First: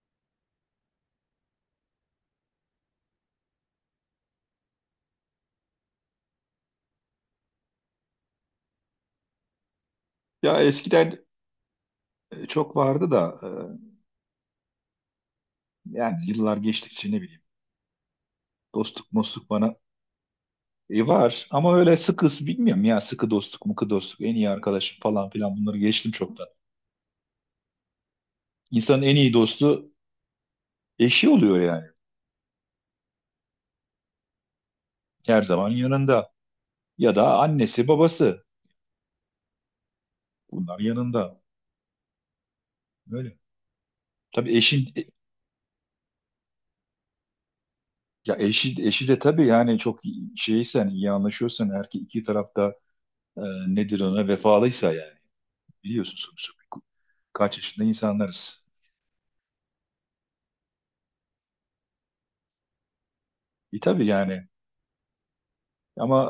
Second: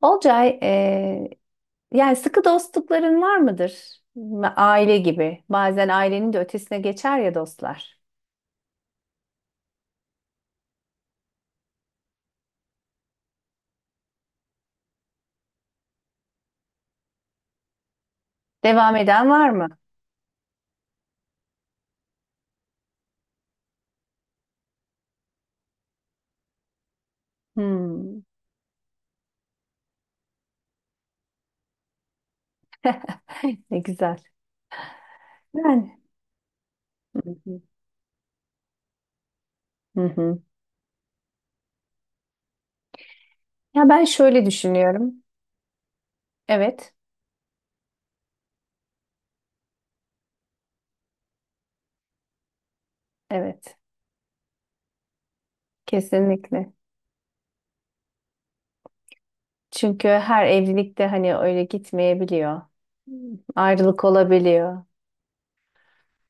Olcay, yani sıkı dostlukların var mıdır? Aile gibi. Bazen ailenin de ötesine geçer ya dostlar. Ya eskiden çok vardı da yani yıllar geçtikçe ne bileyim Devam dostluk eden mostluk var mı? bana var ama öyle sıkı bilmiyorum ya sıkı dostluk mıkı dostluk en iyi arkadaşım falan filan bunları geçtim çoktan. Hmm. İnsanın en iyi dostu eşi oluyor yani Ne güzel. her zaman Ben. yanında ya da Hı hı. annesi babası Hı hı. bunlar yanında öyle. Ya ben şöyle Tabii eşin düşünüyorum. Evet, ya eşi de tabii yani şeysen iyi anlaşıyorsan her iki tarafta e, evet. nedir ona vefalıysa yani biliyorsun sonuçta Kesinlikle. kaç yaşında insanlarız. Çünkü her evlilikte hani öyle gitmeyebiliyor. E Ayrılık tabii yani olabiliyor. ama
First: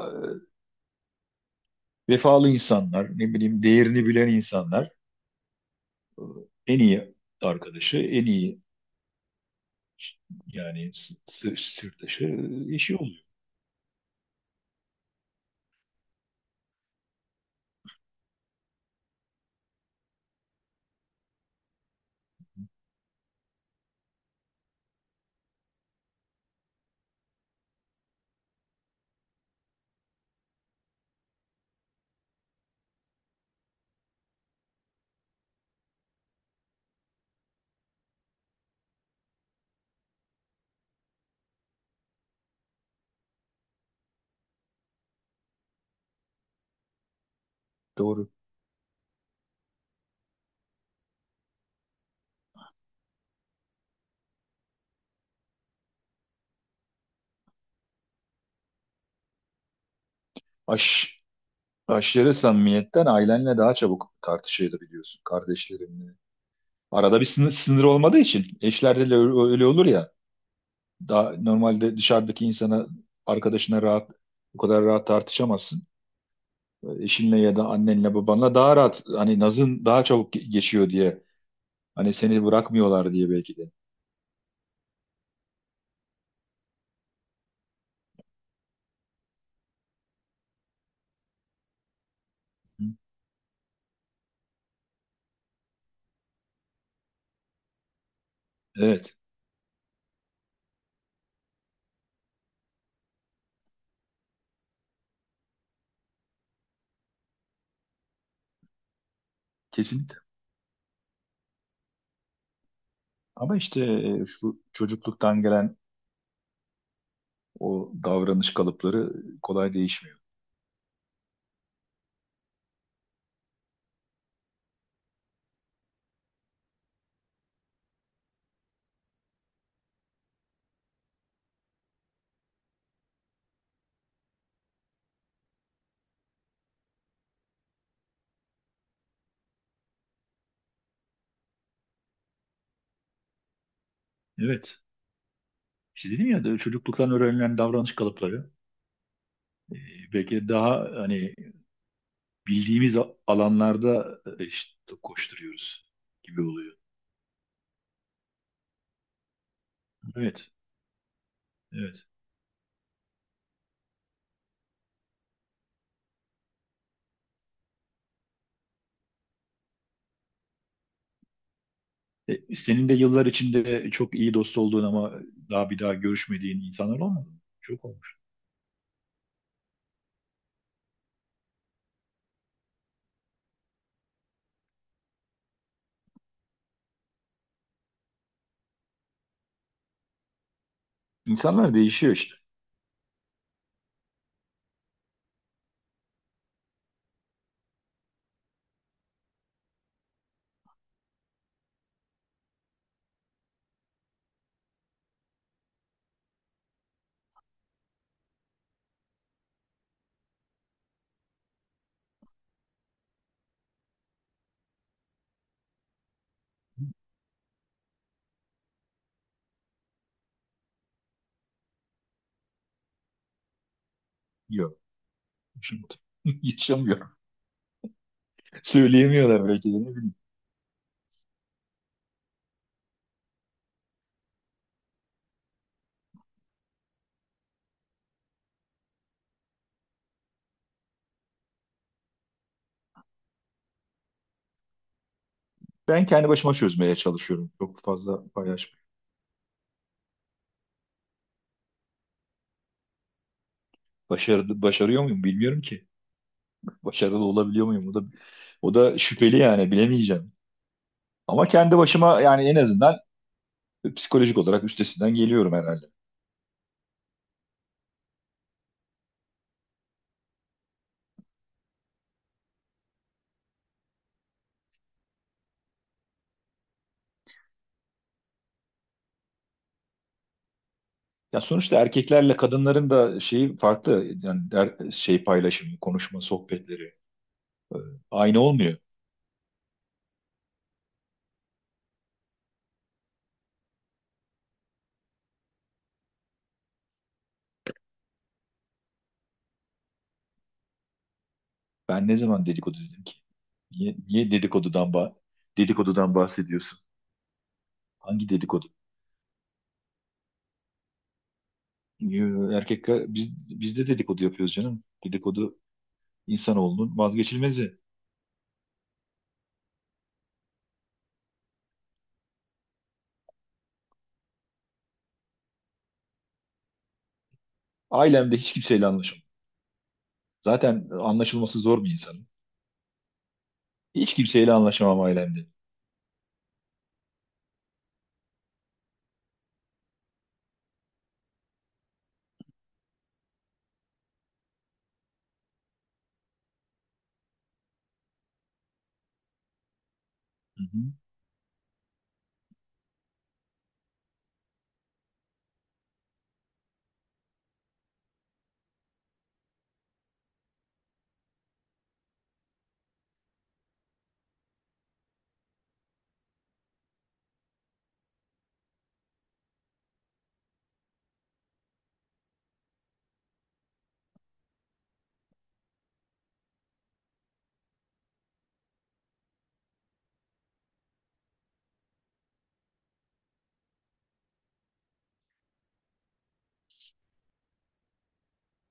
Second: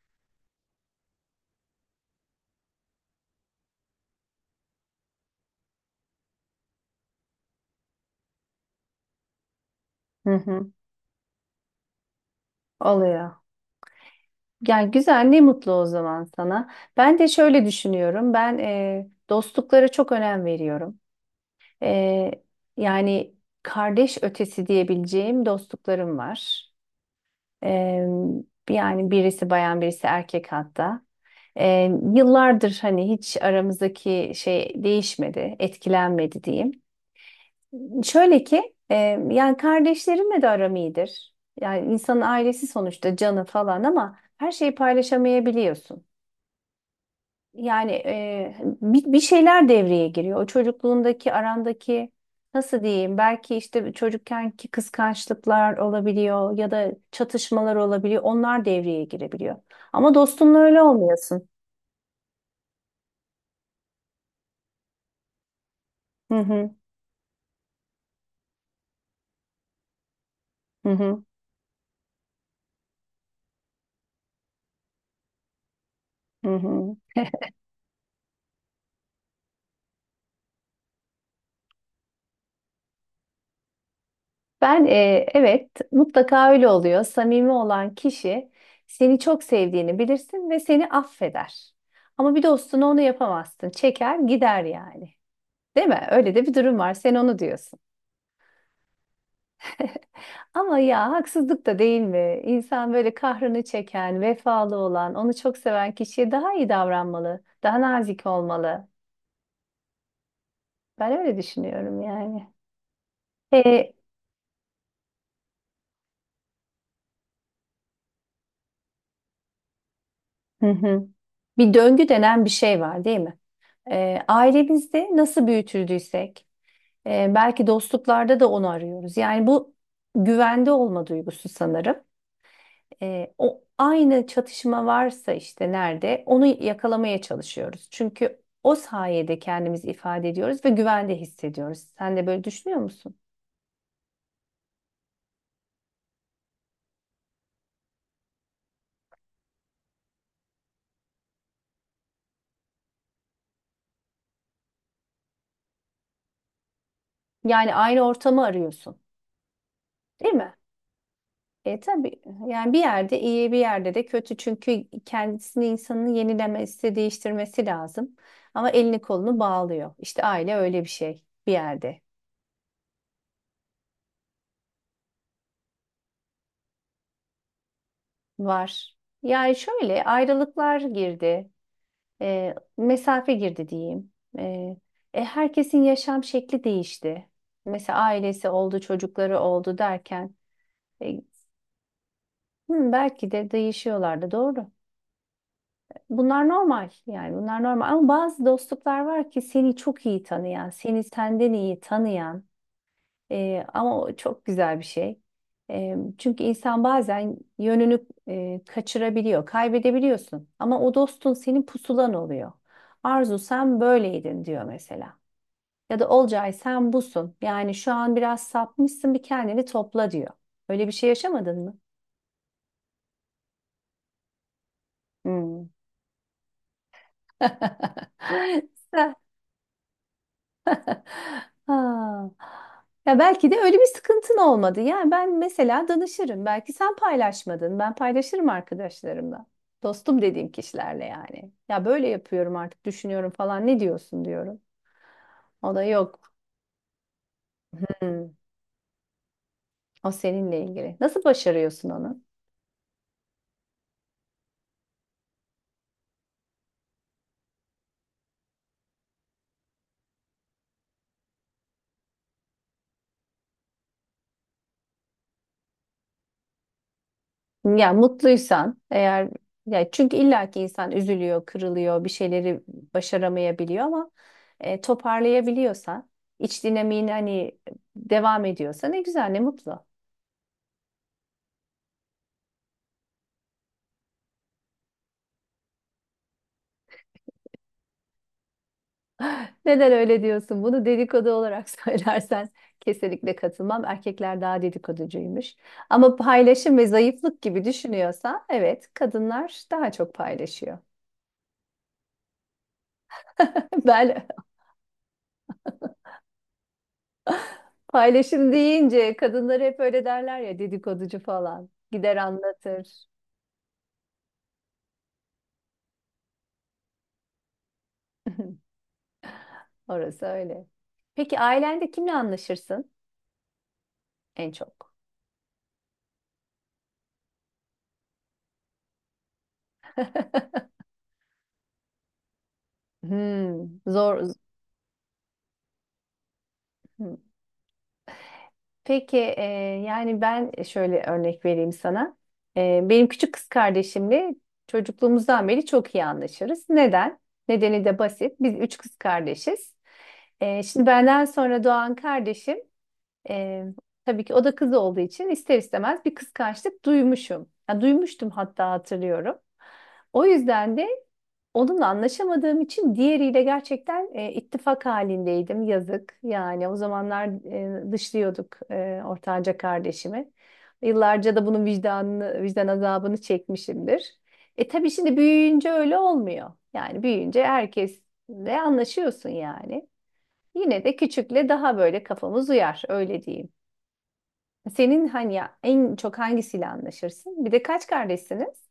vefalı insanlar, ne bileyim değerini bilen insanlar en iyi arkadaşı, en iyi Hı hı. yani sırdaşı eşi oluyor. Oluyor. Ya güzel, ne mutlu o zaman sana. Ben de şöyle düşünüyorum. Ben dostluklara çok önem veriyorum. E, yani kardeş ötesi diyebileceğim dostluklarım var. E, yani birisi bayan, birisi erkek hatta. Yıllardır hani hiç aramızdaki şey değişmedi, etkilenmedi diyeyim. Şöyle ki, yani kardeşlerimle de aram iyidir. Yani insanın ailesi sonuçta canı falan ama her şeyi paylaşamayabiliyorsun. Yani Doğru. e, bir şeyler devreye giriyor. O çocukluğundaki arandaki nasıl diyeyim? Belki işte çocukkenki kıskançlıklar olabiliyor ya da çatışmalar olabiliyor. Onlar devreye girebiliyor. Ama dostunla öyle Aş, olmuyorsun. aşırı samimiyetten ailenle daha çabuk tartışabiliyorsun kardeşlerinle. Hı hı, Arada bir sınır olmadığı için eşlerde de öyle olur ya. hı hı, Daha normalde dışarıdaki insana, arkadaşına bu kadar rahat tartışamazsın. hı hı. Eşinle ya da annenle babanla daha rahat hani nazın daha çabuk geçiyor diye. Hani seni bırakmıyorlar diye belki de. Ben, evet mutlaka öyle oluyor. Samimi olan kişi seni çok sevdiğini bilirsin ve seni affeder. Ama bir Hı. dostuna onu yapamazsın. Çeker gider yani. Değil mi? Öyle de bir durum var. Sen onu diyorsun. Evet, Ama ya haksızlık da değil mi? İnsan böyle kahrını çeken, vefalı olan, onu çok seven kişiye daha iyi davranmalı, daha nazik olmalı. kesinlikle. Ben öyle düşünüyorum yani. Ama işte E, şu çocukluktan gelen o davranış kalıpları kolay değişmiyor. hı hı. Bir döngü denen bir şey var, değil mi? Ailemizde nasıl büyütüldüysek, belki dostluklarda da onu arıyoruz. Yani bu güvende olma duygusu sanırım. O aynı çatışma varsa işte nerede onu yakalamaya çalışıyoruz. Çünkü o sayede kendimizi ifade ediyoruz ve güvende hissediyoruz. Sen de böyle düşünüyor musun? Evet. İşte dedim ya de çocukluktan öğrenilen davranış kalıpları e, belki de daha hani bildiğimiz alanlarda işte koşturuyoruz gibi oluyor. Yani aynı ortamı arıyorsun, değil Evet. mi? E Evet. tabii yani bir yerde iyi bir yerde de kötü çünkü kendisini insanın yenilemesi, değiştirmesi lazım. Ama elini kolunu bağlıyor. İşte aile öyle bir şey bir yerde E, senin de yıllar içinde çok iyi dost olduğun ama daha bir daha görüşmediğin insanlar olmadı mı? Çok olmuş. var. Yani şöyle ayrılıklar girdi. Mesafe girdi diyeyim. E, herkesin yaşam şekli değişti. Mesela ailesi oldu, çocukları oldu derken e, İnsanlar değişiyor işte. hı, belki de değişiyorlardı. Doğru. Bunlar normal yani bunlar normal ama bazı dostluklar var ki seni çok iyi tanıyan, seni senden iyi tanıyan, ama o çok güzel bir şey. Çünkü insan bazen yönünü kaçırabiliyor, kaybedebiliyorsun ama o dostun senin pusulan oluyor. Arzu sen böyleydin diyor mesela. Ya da Olcay sen busun. Yani şu an biraz sapmışsın bir kendini topla diyor. Öyle bir şey yaşamadın mı? Yok. Hmm. Yaşamıyor. Yaşamıyor. Sen- Söyleyemiyorlar belki de ne bileyim. Ha. Ya belki de öyle bir sıkıntın olmadı. Yani ben mesela danışırım. Belki sen paylaşmadın. Ben paylaşırım arkadaşlarımla. Dostum dediğim kişilerle yani. Ya böyle yapıyorum artık düşünüyorum falan. Ne diyorsun diyorum. O da Ben kendi yok. başıma çözmeye çalışıyorum. Çok fazla Hmm. paylaşmıyorum. O seninle ilgili. Nasıl başarıyorsun onu? Başarıyor muyum bilmiyorum ki. Başarılı olabiliyor muyum? O da şüpheli yani bilemeyeceğim. Ama kendi başıma yani en azından psikolojik olarak üstesinden geliyorum herhalde. Ya mutluysan eğer ya çünkü illaki insan üzülüyor, kırılıyor, bir şeyleri başaramayabiliyor ama toparlayabiliyorsan, iç dinamiğini hani devam ediyorsa ne güzel, ne mutlu. Ya sonuçta erkeklerle kadınların da şeyi farklı. Yani şey paylaşımı, konuşma, sohbetleri aynı olmuyor. Neden öyle diyorsun? Bunu dedikodu olarak söylersen kesinlikle katılmam. Erkekler daha dedikoducuymuş. Ama paylaşım ve zayıflık gibi düşünüyorsa evet, kadınlar daha çok paylaşıyor. Ben ne zaman dedikodu dedim ki? Ben Niye dedikodudan, dedikodudan bahsediyorsun? Hangi paylaşım dedikodu? deyince kadınları hep öyle derler ya dedikoducu falan. Gider Yo, anlatır. erkekler biz de dedikodu yapıyoruz canım. Dedikodu insanoğlunun vazgeçilmezi. Orası öyle. Peki ailende kimle anlaşırsın en çok? Ailemde hiç kimseyle anlaşamam. Zaten anlaşılması zor bir insanım. Hmm, Hiç zor. kimseyle anlaşamam ailemde. Hmm. Peki, yani ben şöyle örnek vereyim sana. Benim küçük kız kardeşimle çocukluğumuzdan beri çok iyi anlaşırız. Neden? Nedeni de basit. Biz üç kız kardeşiz. Hı hı. Şimdi benden sonra doğan kardeşim e, tabii ki o da kız olduğu için ister istemez bir kıskançlık duymuşum. Ya duymuştum hatta hatırlıyorum. O yüzden de onunla anlaşamadığım için diğeriyle gerçekten ittifak halindeydim. Yazık. Yani o zamanlar dışlıyorduk ortanca kardeşimi. Yıllarca da bunun vicdanını, vicdan azabını çekmişimdir. E tabii şimdi büyüyünce öyle olmuyor. Yani büyüyünce herkesle anlaşıyorsun yani. Yine de küçükle daha böyle kafamız uyar, öyle diyeyim. Senin hani ya, en çok hangisiyle anlaşırsın? Bir de kaç kardeşsiniz?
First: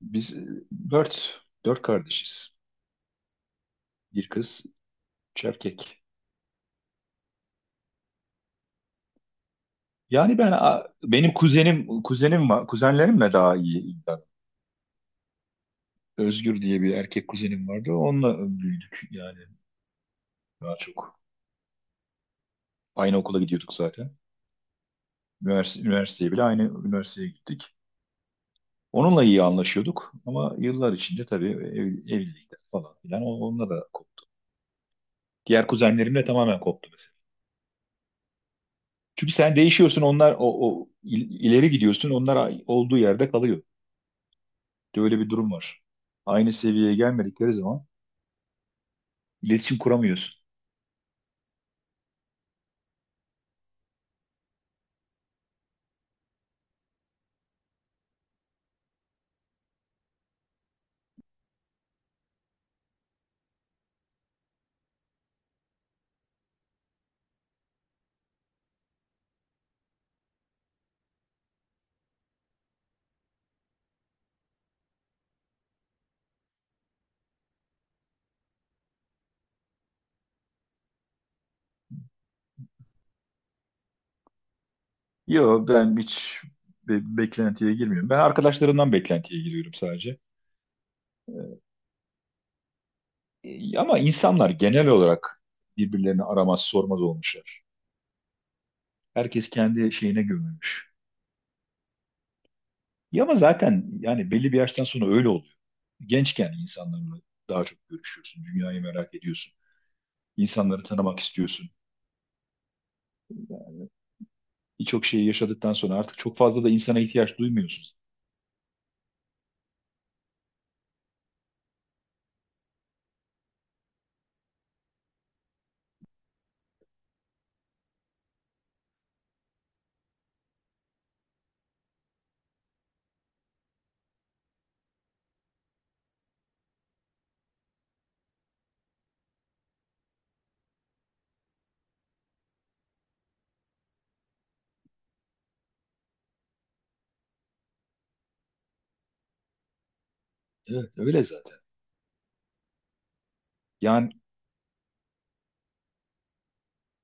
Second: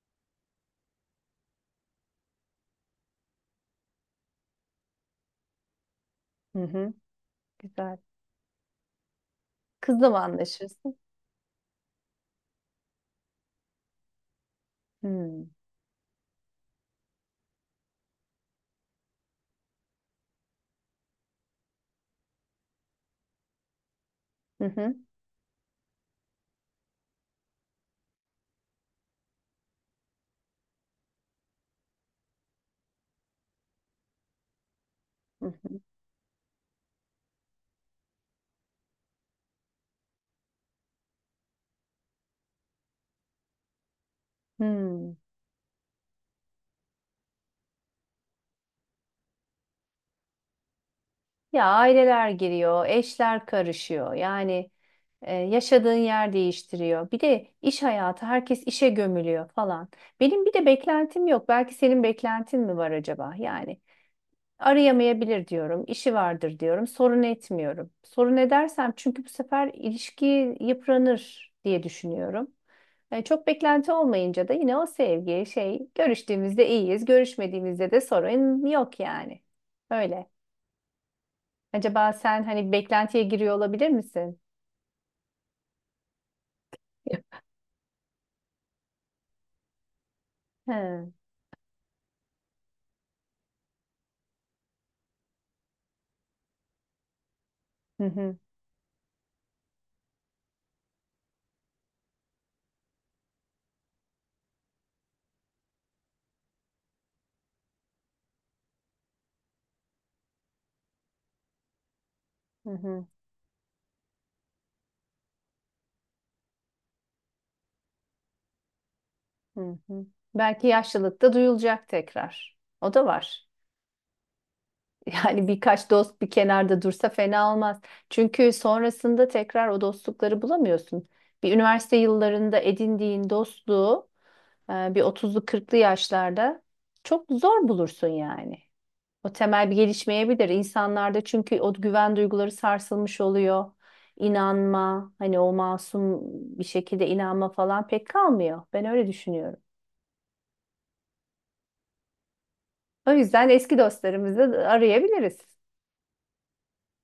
Biz dört kardeşiz. Bir kız, üç erkek. Hı hı, güzel. Kızla mı Yani anlaşırsın? benim kuzenim var. Kuzenlerimle daha iyi iddia. Hı. Özgür diye bir erkek kuzenim vardı. Onunla büyüdük yani daha çok. Aynı okula gidiyorduk zaten. Hı hı. Üniversiteye bile aynı üniversiteye gittik. Onunla iyi anlaşıyorduk ama yıllar içinde tabii evlilikler falan filan onunla da koptu. Hı Diğer hı. kuzenlerimle tamamen koptu mesela. Çünkü sen değişiyorsun onlar ileri gidiyorsun onlar olduğu yerde kalıyor. Hmm. Böyle bir durum var. Aynı seviyeye gelmedikleri zaman iletişim kuramıyorsun. Ya aileler giriyor, eşler karışıyor. Yani, yaşadığın yer değiştiriyor. Bir de iş hayatı, herkes işe gömülüyor falan. Benim bir de beklentim yok. Belki senin beklentin mi var acaba? Yani arayamayabilir diyorum, işi vardır diyorum, sorun etmiyorum. Sorun edersem çünkü bu sefer ilişki yıpranır diye düşünüyorum. Çok beklenti olmayınca da yine o sevgi şey görüştüğümüzde iyiyiz, görüşmediğimizde de sorun yok yani. Öyle. Acaba sen hani beklentiye giriyor olabilir misin? Yo ben hiç beklentiye girmiyorum. Ben arkadaşlarımdan beklentiye giriyorum sadece. He. Ama insanlar genel olarak birbirlerini aramaz sormaz olmuşlar. Hı hı, Herkes kendi şeyine gömülmüş. Ya ama zaten yani belli bir yaştan sonra öyle oluyor. Gençken insanlarla daha çok görüşüyorsun, dünyayı merak ediyorsun, insanları tanımak istiyorsun. hı hı, Birçok şeyi yaşadıktan sonra artık çok fazla da insana ihtiyaç duymuyorsun. hı hı. Belki yaşlılıkta duyulacak tekrar. O da var. Yani birkaç dost bir kenarda dursa fena olmaz. Çünkü sonrasında tekrar o dostlukları bulamıyorsun. Bir üniversite yıllarında edindiğin dostluğu bir 30'lu 40'lı yaşlarda çok zor bulursun yani. O temel bir gelişmeyebilir insanlarda çünkü o güven duyguları sarsılmış oluyor. İnanma, hani o masum bir şekilde inanma falan pek kalmıyor. Ben öyle düşünüyorum. Evet, öyle zaten. O yüzden eski Yani dostlarımızı arayabiliriz.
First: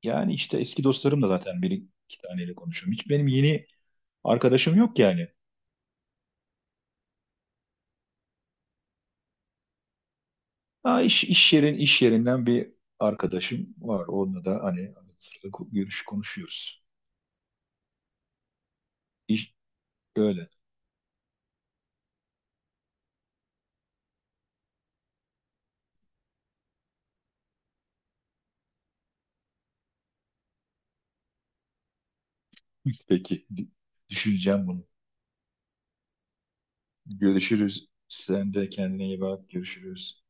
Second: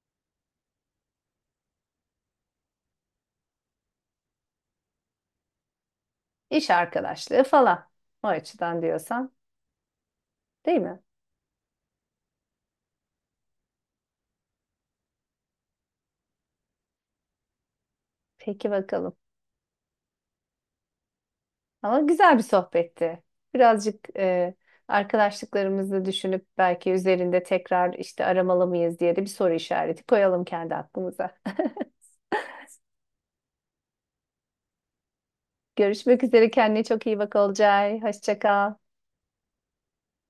yani işte eski dostlarım da zaten bir iki taneyle konuşuyorum. Hiç benim yeni arkadaşım yok yani. İş arkadaşlığı falan. O açıdan diyorsan, değil mi? Ha, iş yerinden bir arkadaşım var. Onunla da hani arada sırada görüş konuşuyoruz. Peki bakalım. İş öyle. Ama güzel bir sohbetti. Birazcık, arkadaşlıklarımızı düşünüp belki üzerinde tekrar işte aramalı mıyız diye de bir soru işareti koyalım kendi aklımıza. Peki, düşüneceğim bunu. Görüşmek üzere. Kendine çok iyi bak Görüşürüz. Olcay. Hoşça Sen de kal. kendine iyi bak. Görüşürüz.